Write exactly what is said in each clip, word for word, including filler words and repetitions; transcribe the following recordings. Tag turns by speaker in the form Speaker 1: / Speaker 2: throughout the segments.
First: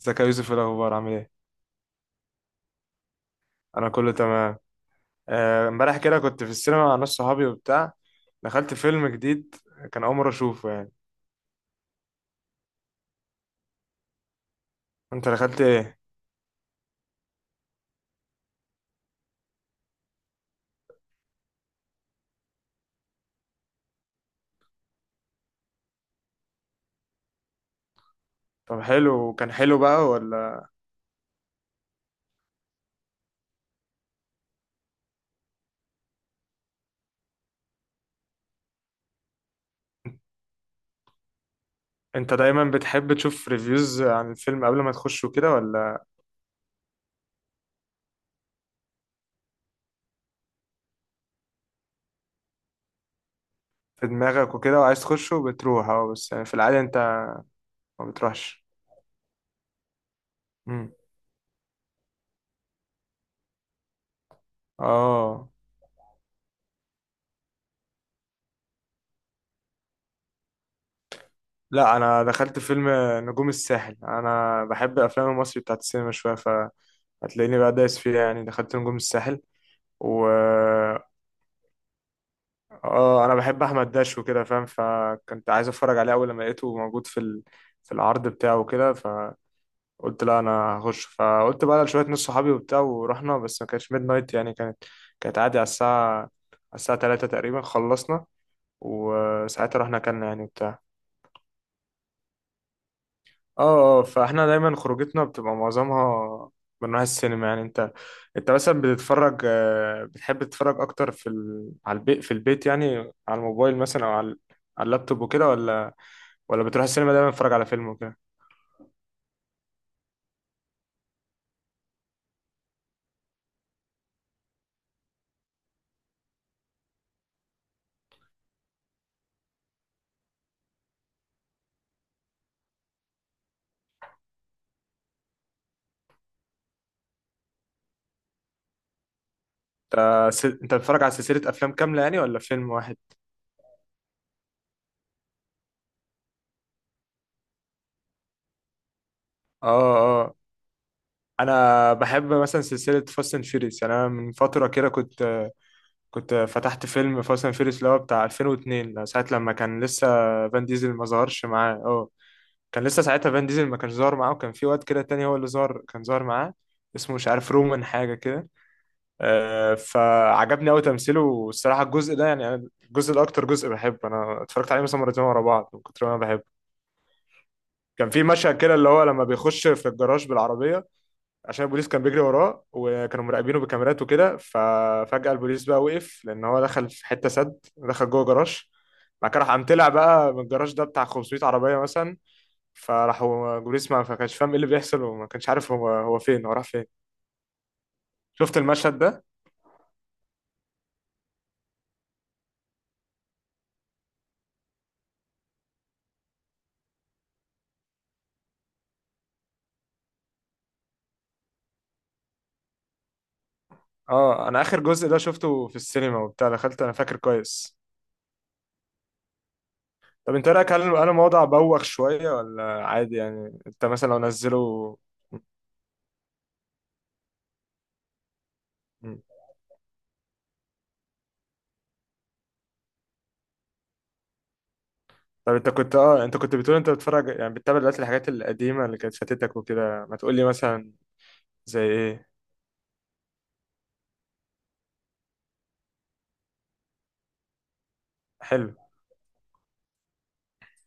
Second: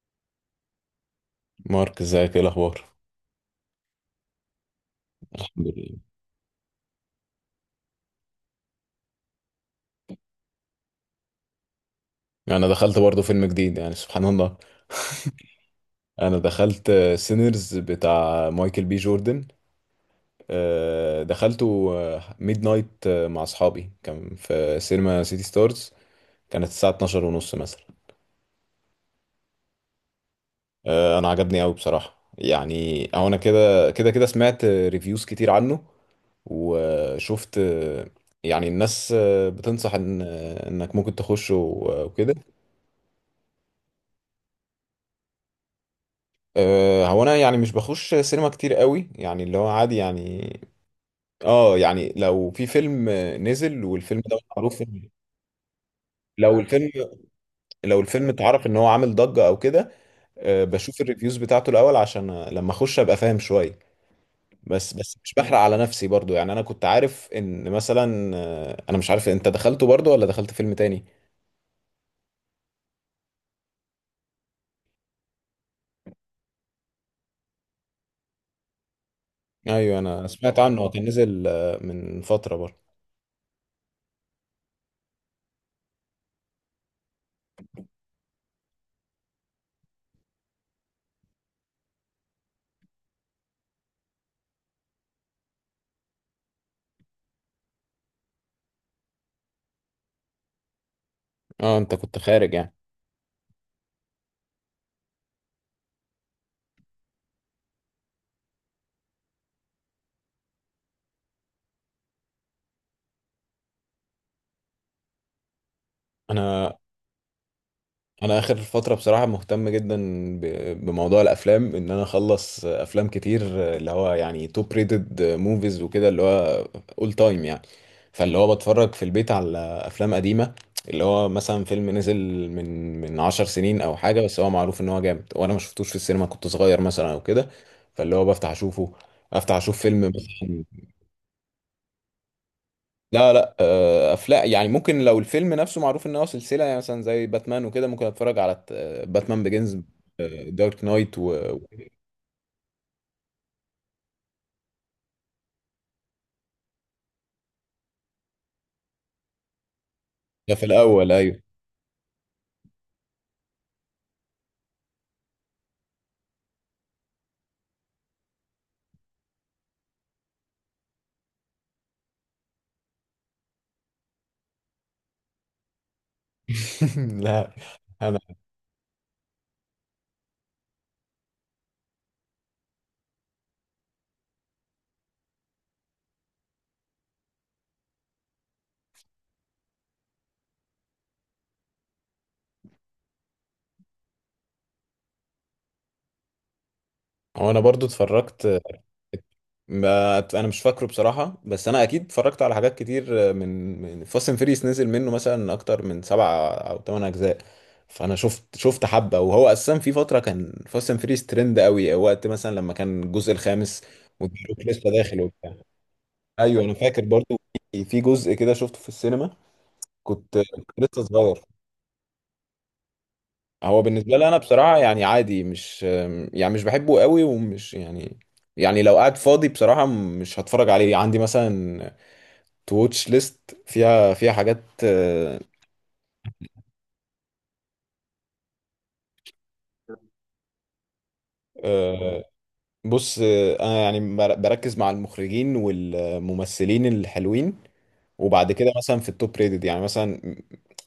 Speaker 1: ازيك يا يوسف؟ ايه الاخبار؟ عامل ايه؟
Speaker 2: مارك، ازيك؟ ايه الاخبار؟
Speaker 1: انا كله تمام.
Speaker 2: الحمد
Speaker 1: آه،
Speaker 2: لله.
Speaker 1: امبارح كده كنت في السينما مع ناس صحابي وبتاع. دخلت فيلم جديد، كان اول مره اشوفه يعني.
Speaker 2: انا دخلت برضه فيلم جديد، يعني سبحان الله.
Speaker 1: انت دخلت ايه؟
Speaker 2: انا دخلت سينرز بتاع مايكل بي جوردن. آه، دخلته ميد نايت مع اصحابي، كان في سينما سيتي ستارز. كانت الساعه اتناشر ونص مثلا.
Speaker 1: طب حلو؟ كان حلو بقى ولا؟
Speaker 2: آه، انا عجبني قوي بصراحه، يعني او انا كده كده كده سمعت ريفيوز كتير عنه وشفت. آه، يعني الناس آه، بتنصح ان آه، انك ممكن تخشه
Speaker 1: انت
Speaker 2: وكده.
Speaker 1: دايما بتحب تشوف ريفيوز عن الفيلم قبل ما تخشه كده ولا؟
Speaker 2: أه، هو انا يعني مش بخش سينما كتير قوي، يعني اللي هو عادي يعني. اه يعني لو في فيلم نزل
Speaker 1: في
Speaker 2: والفيلم ده
Speaker 1: دماغك وكده
Speaker 2: معروف
Speaker 1: وعايز
Speaker 2: إن-
Speaker 1: تخشه بتروح، اه بس يعني في
Speaker 2: لو
Speaker 1: العاده
Speaker 2: الفيلم،
Speaker 1: انت
Speaker 2: لو
Speaker 1: ما
Speaker 2: الفيلم
Speaker 1: بتروحش؟
Speaker 2: اتعرف ان هو عامل ضجة او كده. أه،
Speaker 1: امم
Speaker 2: بشوف الريفيوز بتاعته الاول عشان لما اخش ابقى فاهم شوية. بس بس مش
Speaker 1: اه.
Speaker 2: بحرق على نفسي برضو. يعني انا كنت عارف ان مثلا، آه، انا مش عارف انت دخلته برضو ولا دخلت فيلم تاني.
Speaker 1: لا، انا دخلت فيلم نجوم الساحل. انا بحب افلام المصري بتاعت السينما شويه، فهتلاقيني بقى دايس فيها يعني. دخلت نجوم الساحل
Speaker 2: ايوه، انا
Speaker 1: و
Speaker 2: سمعت عنه. هو كان نزل آه، من فترة برضو.
Speaker 1: اه، انا بحب احمد داش وكده فاهم، فكنت عايز اتفرج عليه اول لما لقيته موجود في ال... في العرض بتاعه وكده. فقلت لا انا هخش، فقلت بقى لشويه ناس صحابي وبتاع ورحنا. بس ما كانتش ميد نايت يعني، كانت كانت عادي على الساعه، على الساعه ثلاثة تقريبا خلصنا، وساعتها رحنا اكلنا يعني وبتاع.
Speaker 2: اه، انت كنت خارج يعني.
Speaker 1: اه اه، فاحنا دايما خروجتنا بتبقى معظمها من نوع السينما يعني. انت، انت مثلا بتتفرج آه، بتحب تتفرج اكتر في ال... على البيت، في البيت يعني، على الموبايل مثلا، او على على اللابتوب وكده، ولا ولا
Speaker 2: انا
Speaker 1: بتروح السينما دايما تتفرج على فيلم وكده؟
Speaker 2: انا اخر فتره بصراحه مهتم جدا ب- بموضوع الافلام، ان انا اخلص افلام كتير، اللي هو يعني توب ريتد موفيز وكده، اللي هو اول تايم يعني. فاللي هو بتفرج في البيت على افلام قديمه، اللي هو مثلا فيلم نزل من من 10 سنين او حاجه، بس هو معروف ان هو جامد وانا ما شفتوش في السينما، كنت صغير مثلا او كده. فاللي هو بفتح اشوفه، افتح اشوف فيلم
Speaker 1: انت س...
Speaker 2: مثلا.
Speaker 1: انت بتتفرج على سلسلة افلام كاملة يعني، ولا فيلم واحد؟
Speaker 2: لا لا، آه، افلام يعني، ممكن لو الفيلم نفسه معروف ان هو سلسله، يعني مثلا زي باتمان وكده ممكن اتفرج على باتمان
Speaker 1: اه
Speaker 2: بيجنز،
Speaker 1: اه.
Speaker 2: دارك نايت و و-
Speaker 1: انا بحب مثلا سلسلة فاست اند فيريس يعني، انا من فترة كده كنت آه، كنت فتحت فيلم فاست اند فيريس اللي هو بتاع الفين واثنين، ساعة لما كان لسه
Speaker 2: ده
Speaker 1: فان
Speaker 2: في
Speaker 1: ديزل ما
Speaker 2: الاول. ايوه.
Speaker 1: ظهرش معاه، اه، كان لسه ساعتها فان ديزل ما كانش ظاهر معاه، وكان في واد كده تاني هو اللي ظهر، كان ظاهر معاه، اسمه مش عارف رومان حاجة كده. آه، فعجبني قوي تمثيله، والصراحة الجزء ده يعني، أنا الجزء ده أكتر جزء بحبه، أنا اتفرجت عليه مثلا مرتين ورا بعض من كتر ما أنا بحبه.
Speaker 2: لا
Speaker 1: كان
Speaker 2: انا،
Speaker 1: في مشهد كده اللي هو لما بيخش في الجراج بالعربية، عشان البوليس كان بيجري وراه وكانوا مراقبينه بكاميرات وكده. ففجأة البوليس بقى وقف لأن هو دخل في حتة سد، دخل جوه جراج. بعد كده راح قام طلع بقى من الجراج ده بتاع خمسميت عربية مثلا، فراحوا جوريس، ما ما كانش فاهم ايه اللي بيحصل، وما كانش عارف هو هو فين، هو راح فين.
Speaker 2: هو انا برضو اتفرجت.
Speaker 1: شفت المشهد ده؟
Speaker 2: ما انا مش فاكره بصراحه، بس انا اكيد اتفرجت على حاجات كتير آه، من من فاست اند فيريس. نزل منه مثلا اكتر من سبع او ثمان اجزاء، فانا شفت شفت حبه. وهو اساسا في فتره كان فاست اند فيريس ترند قوي، وقت مثلا لما كان الجزء الخامس
Speaker 1: اه،
Speaker 2: وجاروك
Speaker 1: انا اخر
Speaker 2: لسه
Speaker 1: جزء ده
Speaker 2: داخل وبتاع.
Speaker 1: شفته في السينما وبتاع،
Speaker 2: ايوه انا
Speaker 1: دخلت انا
Speaker 2: فاكر
Speaker 1: فاكر
Speaker 2: برضو،
Speaker 1: كويس.
Speaker 2: في في جزء كده شفته في السينما،
Speaker 1: طب
Speaker 2: كنت
Speaker 1: انت رايك،
Speaker 2: كنت
Speaker 1: هل
Speaker 2: لسه
Speaker 1: انا
Speaker 2: صغير.
Speaker 1: موضع بوخ شويه ولا عادي يعني؟
Speaker 2: هو
Speaker 1: انت مثلا
Speaker 2: بالنسبه
Speaker 1: لو
Speaker 2: لي انا بصراحه
Speaker 1: نزله؟
Speaker 2: يعني عادي، مش يعني، مش بحبه قوي ومش يعني، يعني لو قاعد
Speaker 1: مم.
Speaker 2: فاضي بصراحه مش هتفرج عليه. عندي مثلا تو واتش ليست، فيها فيها حاجات. آه،
Speaker 1: طب انت كنت، اه، انت كنت بتقول انت بتتفرج يعني بتتابع دلوقتي الحاجات القديمه اللي كانت فاتتك وكده، ما تقول لي مثلا زي
Speaker 2: آه،
Speaker 1: ايه؟
Speaker 2: بص، آه، انا يعني بر- بركز مع المخرجين والممثلين الحلوين، وبعد كده
Speaker 1: حلو.
Speaker 2: مثلا في التوب ريتد يعني، مثلا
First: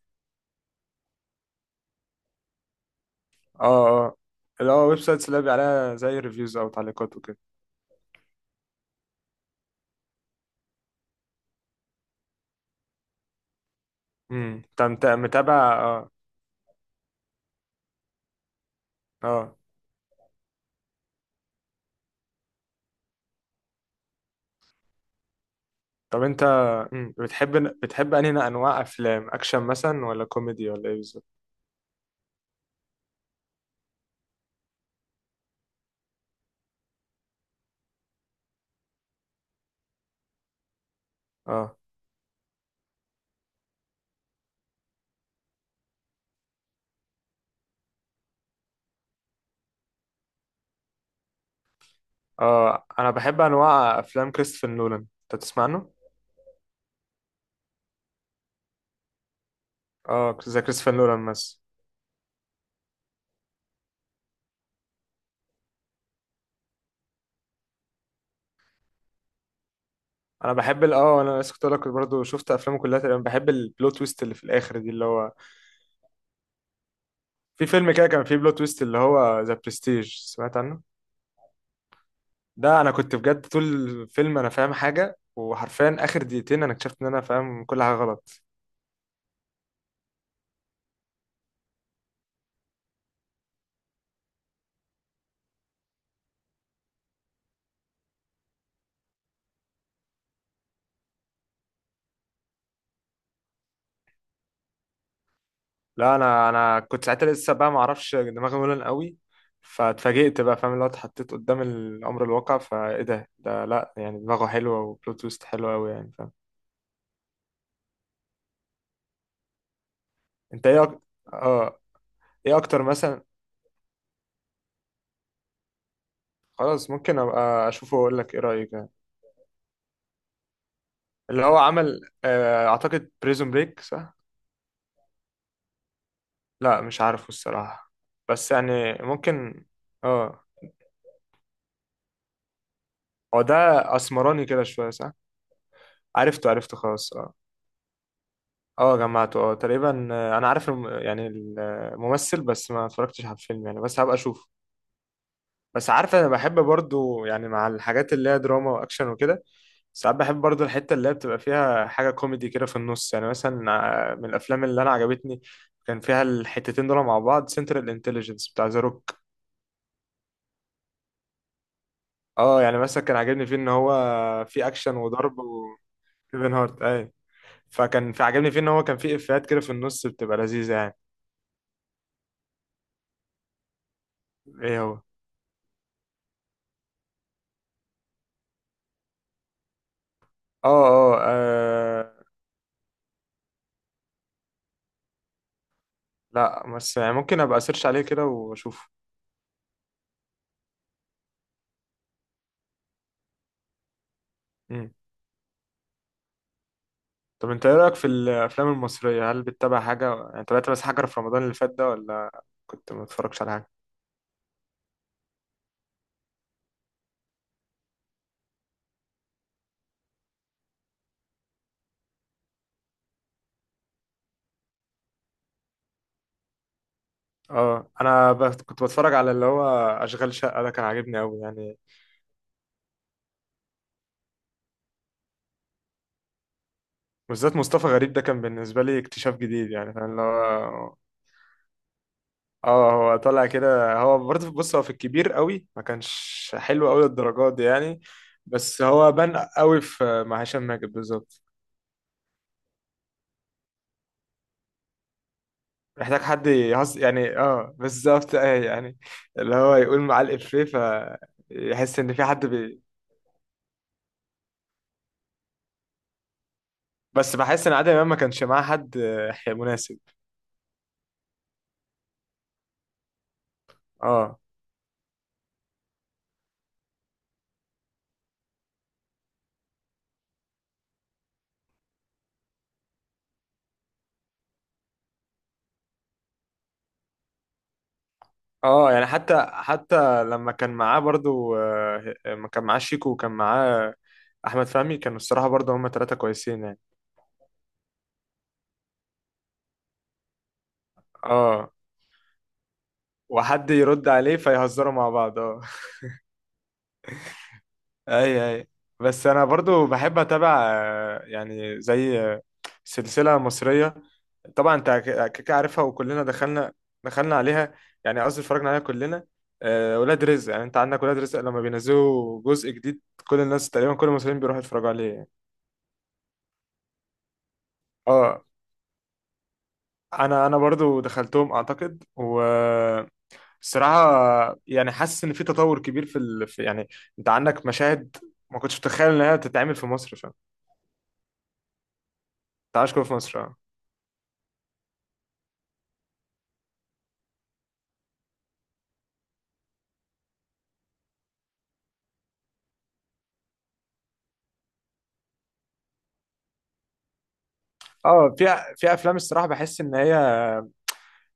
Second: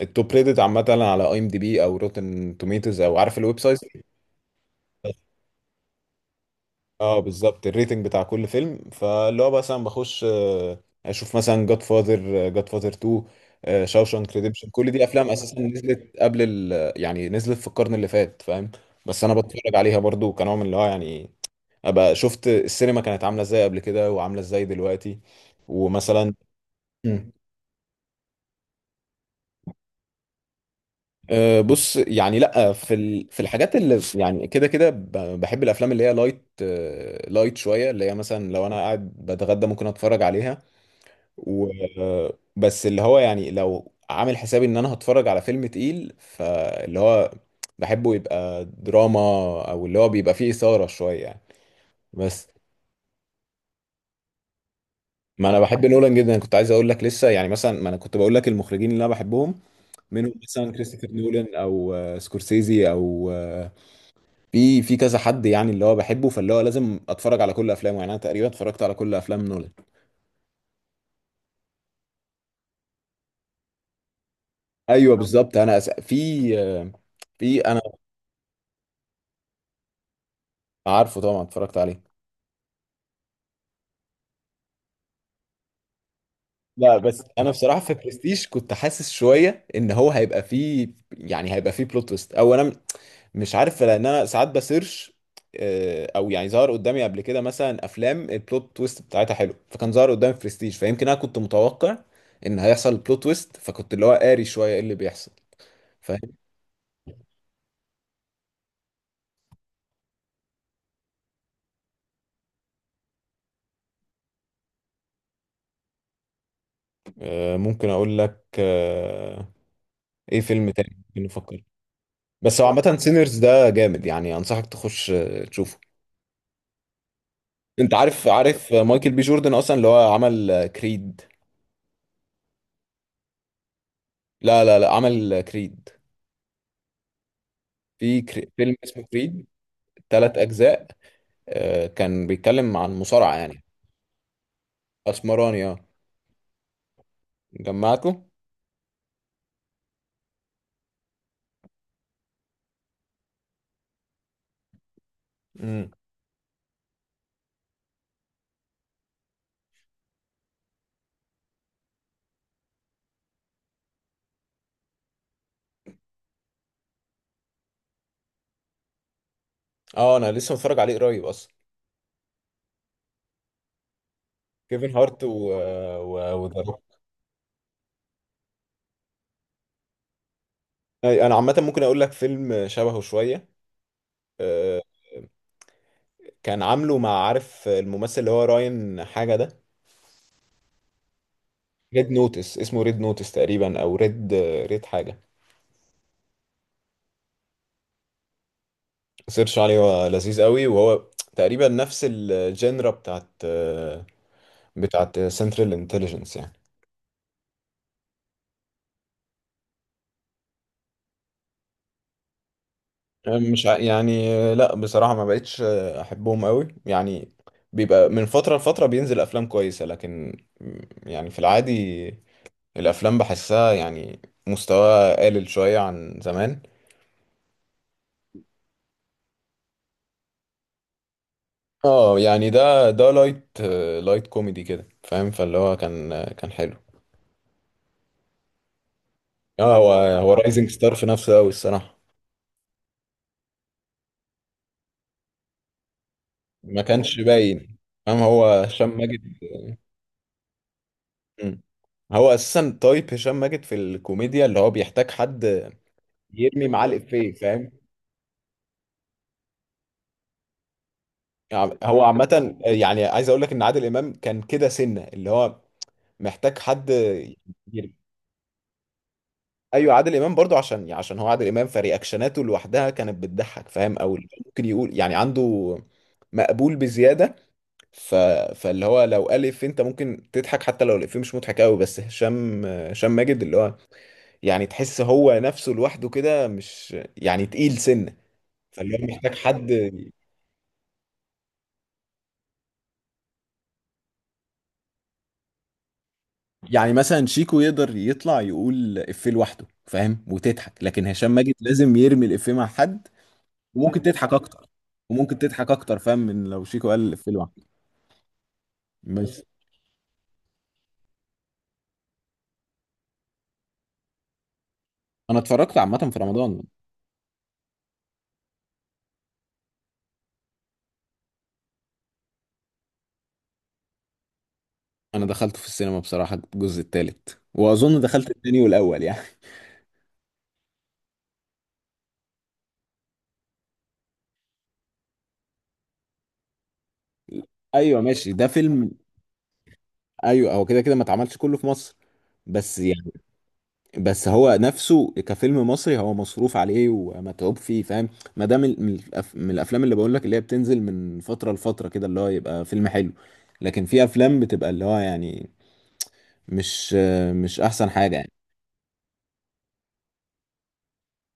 Speaker 2: التوب ريتد عامه على اي ام دي بي او روتن توميتوز، او عارف الويب سايت.
Speaker 1: اه اه. اللي هو ويب سايتس اللي بيبقى عليها زي ريفيوز او تعليقات
Speaker 2: اه
Speaker 1: وكده؟
Speaker 2: بالظبط، الريتنج بتاع كل فيلم. فاللي هو مثلا بخش آه، اشوف مثلا جاد فاذر، جاد فاذر تو، شاوشانك
Speaker 1: امم.
Speaker 2: ريديمشن. كل دي
Speaker 1: انت
Speaker 2: افلام
Speaker 1: متابع؟
Speaker 2: اساسا
Speaker 1: اه
Speaker 2: نزلت قبل ال، يعني نزلت في القرن اللي فات، فاهم. بس انا
Speaker 1: اه.
Speaker 2: بتفرج عليها برضو كنوع من اللي هو يعني ابقى شفت السينما كانت عامله ازاي قبل كده وعامله ازاي دلوقتي.
Speaker 1: طب
Speaker 2: ومثلا،
Speaker 1: انت، مم،
Speaker 2: مم.
Speaker 1: بتحب بتحب انهي انواع افلام؟ اكشن مثلا، ولا كوميدي، ولا ايه بالظبط؟
Speaker 2: آه، بص يعني، لا في ال... في الحاجات اللي يعني كده كده، ب- بحب الافلام اللي هي لايت، آه، لايت شويه، اللي هي مثلا لو انا قاعد بتغدى ممكن اتفرج عليها. و،
Speaker 1: اه
Speaker 2: بس اللي هو يعني لو عامل حسابي ان انا هتفرج على فيلم تقيل، فاللي هو بحبه يبقى دراما، او اللي هو بيبقى فيه اثاره شويه يعني. بس
Speaker 1: اه. انا بحب انواع افلام كريستوفر نولان، انت
Speaker 2: ما انا
Speaker 1: تسمع
Speaker 2: بحب
Speaker 1: عنه؟
Speaker 2: نولان جدا، كنت عايز اقول لك لسه يعني، مثلا ما انا كنت بقول لك المخرجين اللي انا بحبهم، منهم
Speaker 1: اه، زي
Speaker 2: مثلا
Speaker 1: كريستوفر
Speaker 2: كريستوفر
Speaker 1: نولان
Speaker 2: نولان
Speaker 1: مثلا.
Speaker 2: او آه، سكورسيزي او، آه، في في كذا حد يعني اللي هو بحبه، فاللي هو لازم اتفرج على كل افلامه. يعني انا تقريبا اتفرجت على كل افلام نولان.
Speaker 1: انا بحب ال- اه، انا لسه كنت اقول لك برضه، شفت افلامه كلها تقريبا. بحب البلوت تويست اللي في الاخر دي اللي
Speaker 2: ايوه
Speaker 1: هو،
Speaker 2: بالظبط. انا أس... في، آه، في
Speaker 1: في
Speaker 2: انا
Speaker 1: فيلم كده كان فيه بلوت تويست اللي هو ذا برستيج، سمعت عنه؟
Speaker 2: عارفه طبعا، اتفرجت عليه.
Speaker 1: ده انا كنت بجد طول الفيلم انا فاهم حاجه، وحرفيا اخر دقيقتين انا اكتشفت
Speaker 2: لا
Speaker 1: ان انا
Speaker 2: بس انا
Speaker 1: فاهم
Speaker 2: بصراحه
Speaker 1: كل
Speaker 2: في
Speaker 1: حاجه غلط.
Speaker 2: برستيج كنت حاسس شويه ان هو هيبقى فيه، يعني هيبقى فيه بلوت تويست، او انا م- مش عارف، لان انا ساعات بسيرش آه، او يعني ظهر قدامي قبل كده مثلا افلام البلوت تويست بتاعتها حلو، فكان ظهر قدامي برستيج، فيمكن انا كنت متوقع ان هيحصل بلوت تويست، فكنت اللي هو قاري شويه ايه اللي بيحصل.
Speaker 1: لا،
Speaker 2: فاهم.
Speaker 1: انا انا كنت ساعتها لسه بقى ما اعرفش، دماغي ملن قوي. فاتفاجئت بقى فاهم، اللي هو اتحطيت قدام الامر الواقع. فايه ده؟ ده لا يعني دماغه حلوه، وبلوت تويست حلوه قوي يعني، فاهم.
Speaker 2: آه، ممكن اقول لك آه، ايه
Speaker 1: انت
Speaker 2: فيلم
Speaker 1: ايه
Speaker 2: تاني
Speaker 1: أك...
Speaker 2: ممكن نفكر.
Speaker 1: اه، ايه
Speaker 2: بس هو
Speaker 1: اكتر
Speaker 2: عامه
Speaker 1: مثلا؟
Speaker 2: سينرز ده جامد يعني، انصحك تخش آه، تشوفه.
Speaker 1: خلاص، ممكن ابقى
Speaker 2: انت
Speaker 1: اشوفه واقول
Speaker 2: عارف
Speaker 1: لك ايه
Speaker 2: عارف
Speaker 1: رايك يعني.
Speaker 2: مايكل بي جوردن اصلا، اللي هو عمل كريد.
Speaker 1: اللي هو عمل، آه اعتقد بريزون بريك صح؟
Speaker 2: لا لا لا، عمل كريد.
Speaker 1: لا مش عارفه الصراحه.
Speaker 2: في كري...
Speaker 1: بس
Speaker 2: فيلم
Speaker 1: يعني
Speaker 2: اسمه كريد،
Speaker 1: ممكن.
Speaker 2: ثلاث
Speaker 1: اه.
Speaker 2: أجزاء. آه، كان بيتكلم عن مصارعة
Speaker 1: هو ده،
Speaker 2: يعني.
Speaker 1: اسمراني كده شويه صح؟
Speaker 2: أسمراني، اه.
Speaker 1: عرفته، عرفته خلاص. آه.
Speaker 2: جمعته.
Speaker 1: اه جمعته، اه تقريبا. آه، انا عارف الم... يعني الممثل، بس ما اتفرجتش على الفيلم يعني، بس هبقى اشوفه.
Speaker 2: امم،
Speaker 1: بس عارف انا بحب برضو يعني مع الحاجات اللي هي دراما واكشن وكده، ساعات بحب برضو الحتة اللي هي بتبقى فيها حاجة كوميدي كده في النص يعني. مثلا آه، من الافلام اللي انا عجبتني كان فيها الحتتين دول مع بعض، سنترال انتليجنس بتاع ذا روك.
Speaker 2: اه. أنا لسه متفرج عليه قريب أصلا.
Speaker 1: اه يعني مثلا، كان عاجبني فيه ان هو في
Speaker 2: كيفن
Speaker 1: اكشن
Speaker 2: هارت و
Speaker 1: وضرب،
Speaker 2: و
Speaker 1: وكيفن
Speaker 2: وذا
Speaker 1: هارت.
Speaker 2: روك.
Speaker 1: اي، فكان في عاجبني فيه ان هو كان في افيهات كده في النص بتبقى لذيذة يعني.
Speaker 2: أي، أنا عامة ممكن أقول لك فيلم شبهه شوية.
Speaker 1: ايه
Speaker 2: آه،
Speaker 1: هو؟
Speaker 2: كان عامله مع، عارف الممثل اللي هو راين حاجة ده.
Speaker 1: اه اه آه،
Speaker 2: ريد نوتس، اسمه ريد نوتس تقريبا، أو ريد، ريد حاجة.
Speaker 1: لا بس يعني ممكن ابقى اسيرش عليه كده واشوفه.
Speaker 2: سيرش عليه، هو لذيذ قوي. وهو تقريبا نفس الجينرا بتاعت آه،
Speaker 1: مم.
Speaker 2: بتاعت سنترال انتليجنس يعني.
Speaker 1: طب انت ايه رايك في الافلام المصريه؟ هل بتتابع حاجه يعني؟ تابعت بس حاجه في رمضان اللي فات ده، ولا كنت ما بتفرجش على
Speaker 2: مش
Speaker 1: حاجه؟
Speaker 2: ع- يعني لا بصراحة ما بقتش أحبهم قوي يعني. بيبقى من فترة لفترة بينزل أفلام كويسة، لكن يعني في العادي الأفلام بحسها يعني مستواها قلل شوية عن زمان.
Speaker 1: اه، انا بس كنت بتفرج على اللي هو اشغال شقه، ده كان عاجبني قوي يعني.
Speaker 2: اه يعني ده ده لايت، لايت كوميدي كده فاهم، فاللي هو كان كان حلو.
Speaker 1: بالذات مصطفى غريب، ده كان بالنسبه لي اكتشاف جديد
Speaker 2: اه، هو
Speaker 1: يعني، فاهم اللي
Speaker 2: هو رايزنج ستار
Speaker 1: هو.
Speaker 2: في نفسه قوي الصراحة.
Speaker 1: اه، هو طالع كده هو برضه. بص، هو في الكبير قوي ما كانش
Speaker 2: ما
Speaker 1: حلو قوي
Speaker 2: كانش
Speaker 1: للدرجات دي
Speaker 2: باين
Speaker 1: يعني،
Speaker 2: فاهم، هو
Speaker 1: بس
Speaker 2: هشام
Speaker 1: هو
Speaker 2: ماجد.
Speaker 1: بان قوي في مع هشام ماجد بالظبط.
Speaker 2: مم. هو اساسا تايب هشام ماجد في الكوميديا اللي هو بيحتاج حد
Speaker 1: محتاج حد
Speaker 2: يرمي معاه
Speaker 1: يهص
Speaker 2: الافيه
Speaker 1: يعني،
Speaker 2: فاهم.
Speaker 1: اه بالظبط، اه يعني اللي هو يقول معاه الإفيه
Speaker 2: يعني
Speaker 1: فيحس
Speaker 2: هو
Speaker 1: إن في حد
Speaker 2: عامه
Speaker 1: بي...
Speaker 2: يعني عايز اقول لك ان عادل امام كان كده سنه، اللي هو محتاج حد
Speaker 1: بس بحس إن عادل
Speaker 2: يرمي.
Speaker 1: إمام ما كانش معاه حد آه،
Speaker 2: ايوه
Speaker 1: مناسب.
Speaker 2: عادل امام برضو، عشان يعني عشان هو عادل امام فرياكشناته لوحدها كانت بتضحك فاهم، او
Speaker 1: اه
Speaker 2: ممكن يقول يعني عنده مقبول بزياده، ف... فاللي هو لو الف انت ممكن تضحك حتى لو الافيه مش مضحك قوي. بس هشام، هشام ماجد اللي هو يعني تحس هو نفسه لوحده كده مش يعني تقيل سنة.
Speaker 1: اه،
Speaker 2: فاللي هو
Speaker 1: يعني
Speaker 2: محتاج
Speaker 1: حتى،
Speaker 2: حد.
Speaker 1: حتى لما كان معاه برضو آه، ما كان معاه شيكو، وكان معاه أحمد فهمي، كانوا الصراحة برضو هما ثلاثة كويسين يعني.
Speaker 2: يعني مثلا شيكو يقدر يطلع يقول إفيه لوحده فاهم وتضحك، لكن هشام ماجد
Speaker 1: اه،
Speaker 2: لازم يرمي الإفيه مع حد.
Speaker 1: وحد
Speaker 2: وممكن
Speaker 1: يرد
Speaker 2: تضحك
Speaker 1: عليه
Speaker 2: أكتر،
Speaker 1: فيهزروا مع
Speaker 2: وممكن
Speaker 1: بعض، اه.
Speaker 2: تضحك أكتر فاهم من لو شيكو قال الإفيه لوحده.
Speaker 1: اي اي. بس
Speaker 2: بس
Speaker 1: انا برضو بحب اتابع آه، يعني زي آه، سلسلة مصرية، طبعا انت ك-
Speaker 2: أنا
Speaker 1: كيكه
Speaker 2: اتفرجت
Speaker 1: عارفها
Speaker 2: عامة في
Speaker 1: وكلنا
Speaker 2: رمضان.
Speaker 1: دخلنا، دخلنا عليها، يعني قصدي اتفرجنا عليها كلنا. آه، ولاد رزق يعني، انت عندك ولاد رزق لما بينزلوا جزء جديد، كل الناس تقريبا، كل المصريين بيروحوا يتفرجوا عليه
Speaker 2: أنا
Speaker 1: يعني.
Speaker 2: دخلت في السينما بصراحة الجزء التالت، وأظن دخلت
Speaker 1: اه،
Speaker 2: التاني والأول يعني.
Speaker 1: انا انا برضو دخلتهم اعتقد، والصراحه يعني حاسس ان في تطور كبير في، ال... في يعني، انت عندك
Speaker 2: أيوه
Speaker 1: مشاهد
Speaker 2: ماشي، ده
Speaker 1: ما كنتش
Speaker 2: فيلم.
Speaker 1: متخيل انها تتعمل في مصر، فاهم؟
Speaker 2: أيوه هو كده كده ما اتعملش كله في مصر،
Speaker 1: انت
Speaker 2: بس
Speaker 1: عايش
Speaker 2: يعني،
Speaker 1: في مصر، اه.
Speaker 2: بس هو نفسه كفيلم مصري هو مصروف عليه ومتعوب فيه فاهم. ما ده من من الأف- من الافلام اللي بقول لك اللي هي بتنزل من فتره لفتره كده، اللي هو يبقى فيلم حلو. لكن في افلام بتبقى اللي هو يعني، مش مش احسن حاجه يعني.
Speaker 1: اه، في في افلام الصراحه بحس ان هي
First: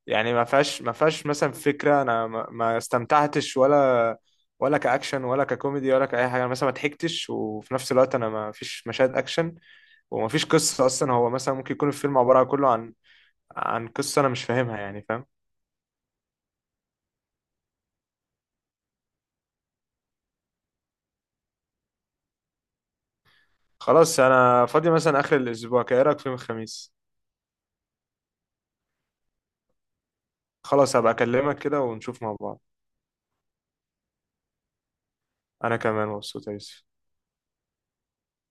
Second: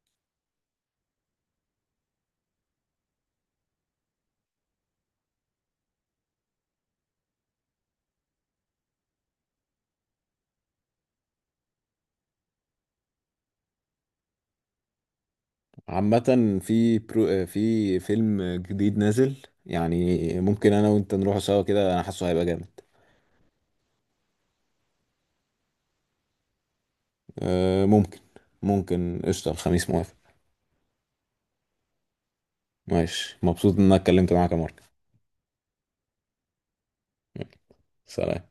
Speaker 1: يعني ما فيهاش، ما فيهاش مثلا فكره، انا ما ما استمتعتش، ولا ولا كاكشن، ولا ككوميدي، ولا كاي حاجه. أنا مثلا ما ضحكتش، وفي نفس الوقت انا ما فيش مشاهد اكشن، وما فيش قصه اصلا. هو مثلا ممكن يكون الفيلم عباره كله عن، عن قصه انا مش فاهمها يعني، فاهم.
Speaker 2: عامه في برو، في فيلم جديد نازل، يعني ممكن انا وانت نروح سوا كده، انا حاسه هيبقى جامد.
Speaker 1: خلاص، انا فاضي مثلا اخر الاسبوع، كايه رايك في يوم الخميس؟
Speaker 2: أه، ممكن، ممكن قشطه، الخميس موافق.
Speaker 1: خلاص، هبقى اكلمك كده ونشوف مع بعض.
Speaker 2: ماشي، مبسوط ان انا اتكلمت معاك يا مارك.
Speaker 1: انا كمان مبسوط يا يوسف.
Speaker 2: يلا، سلام.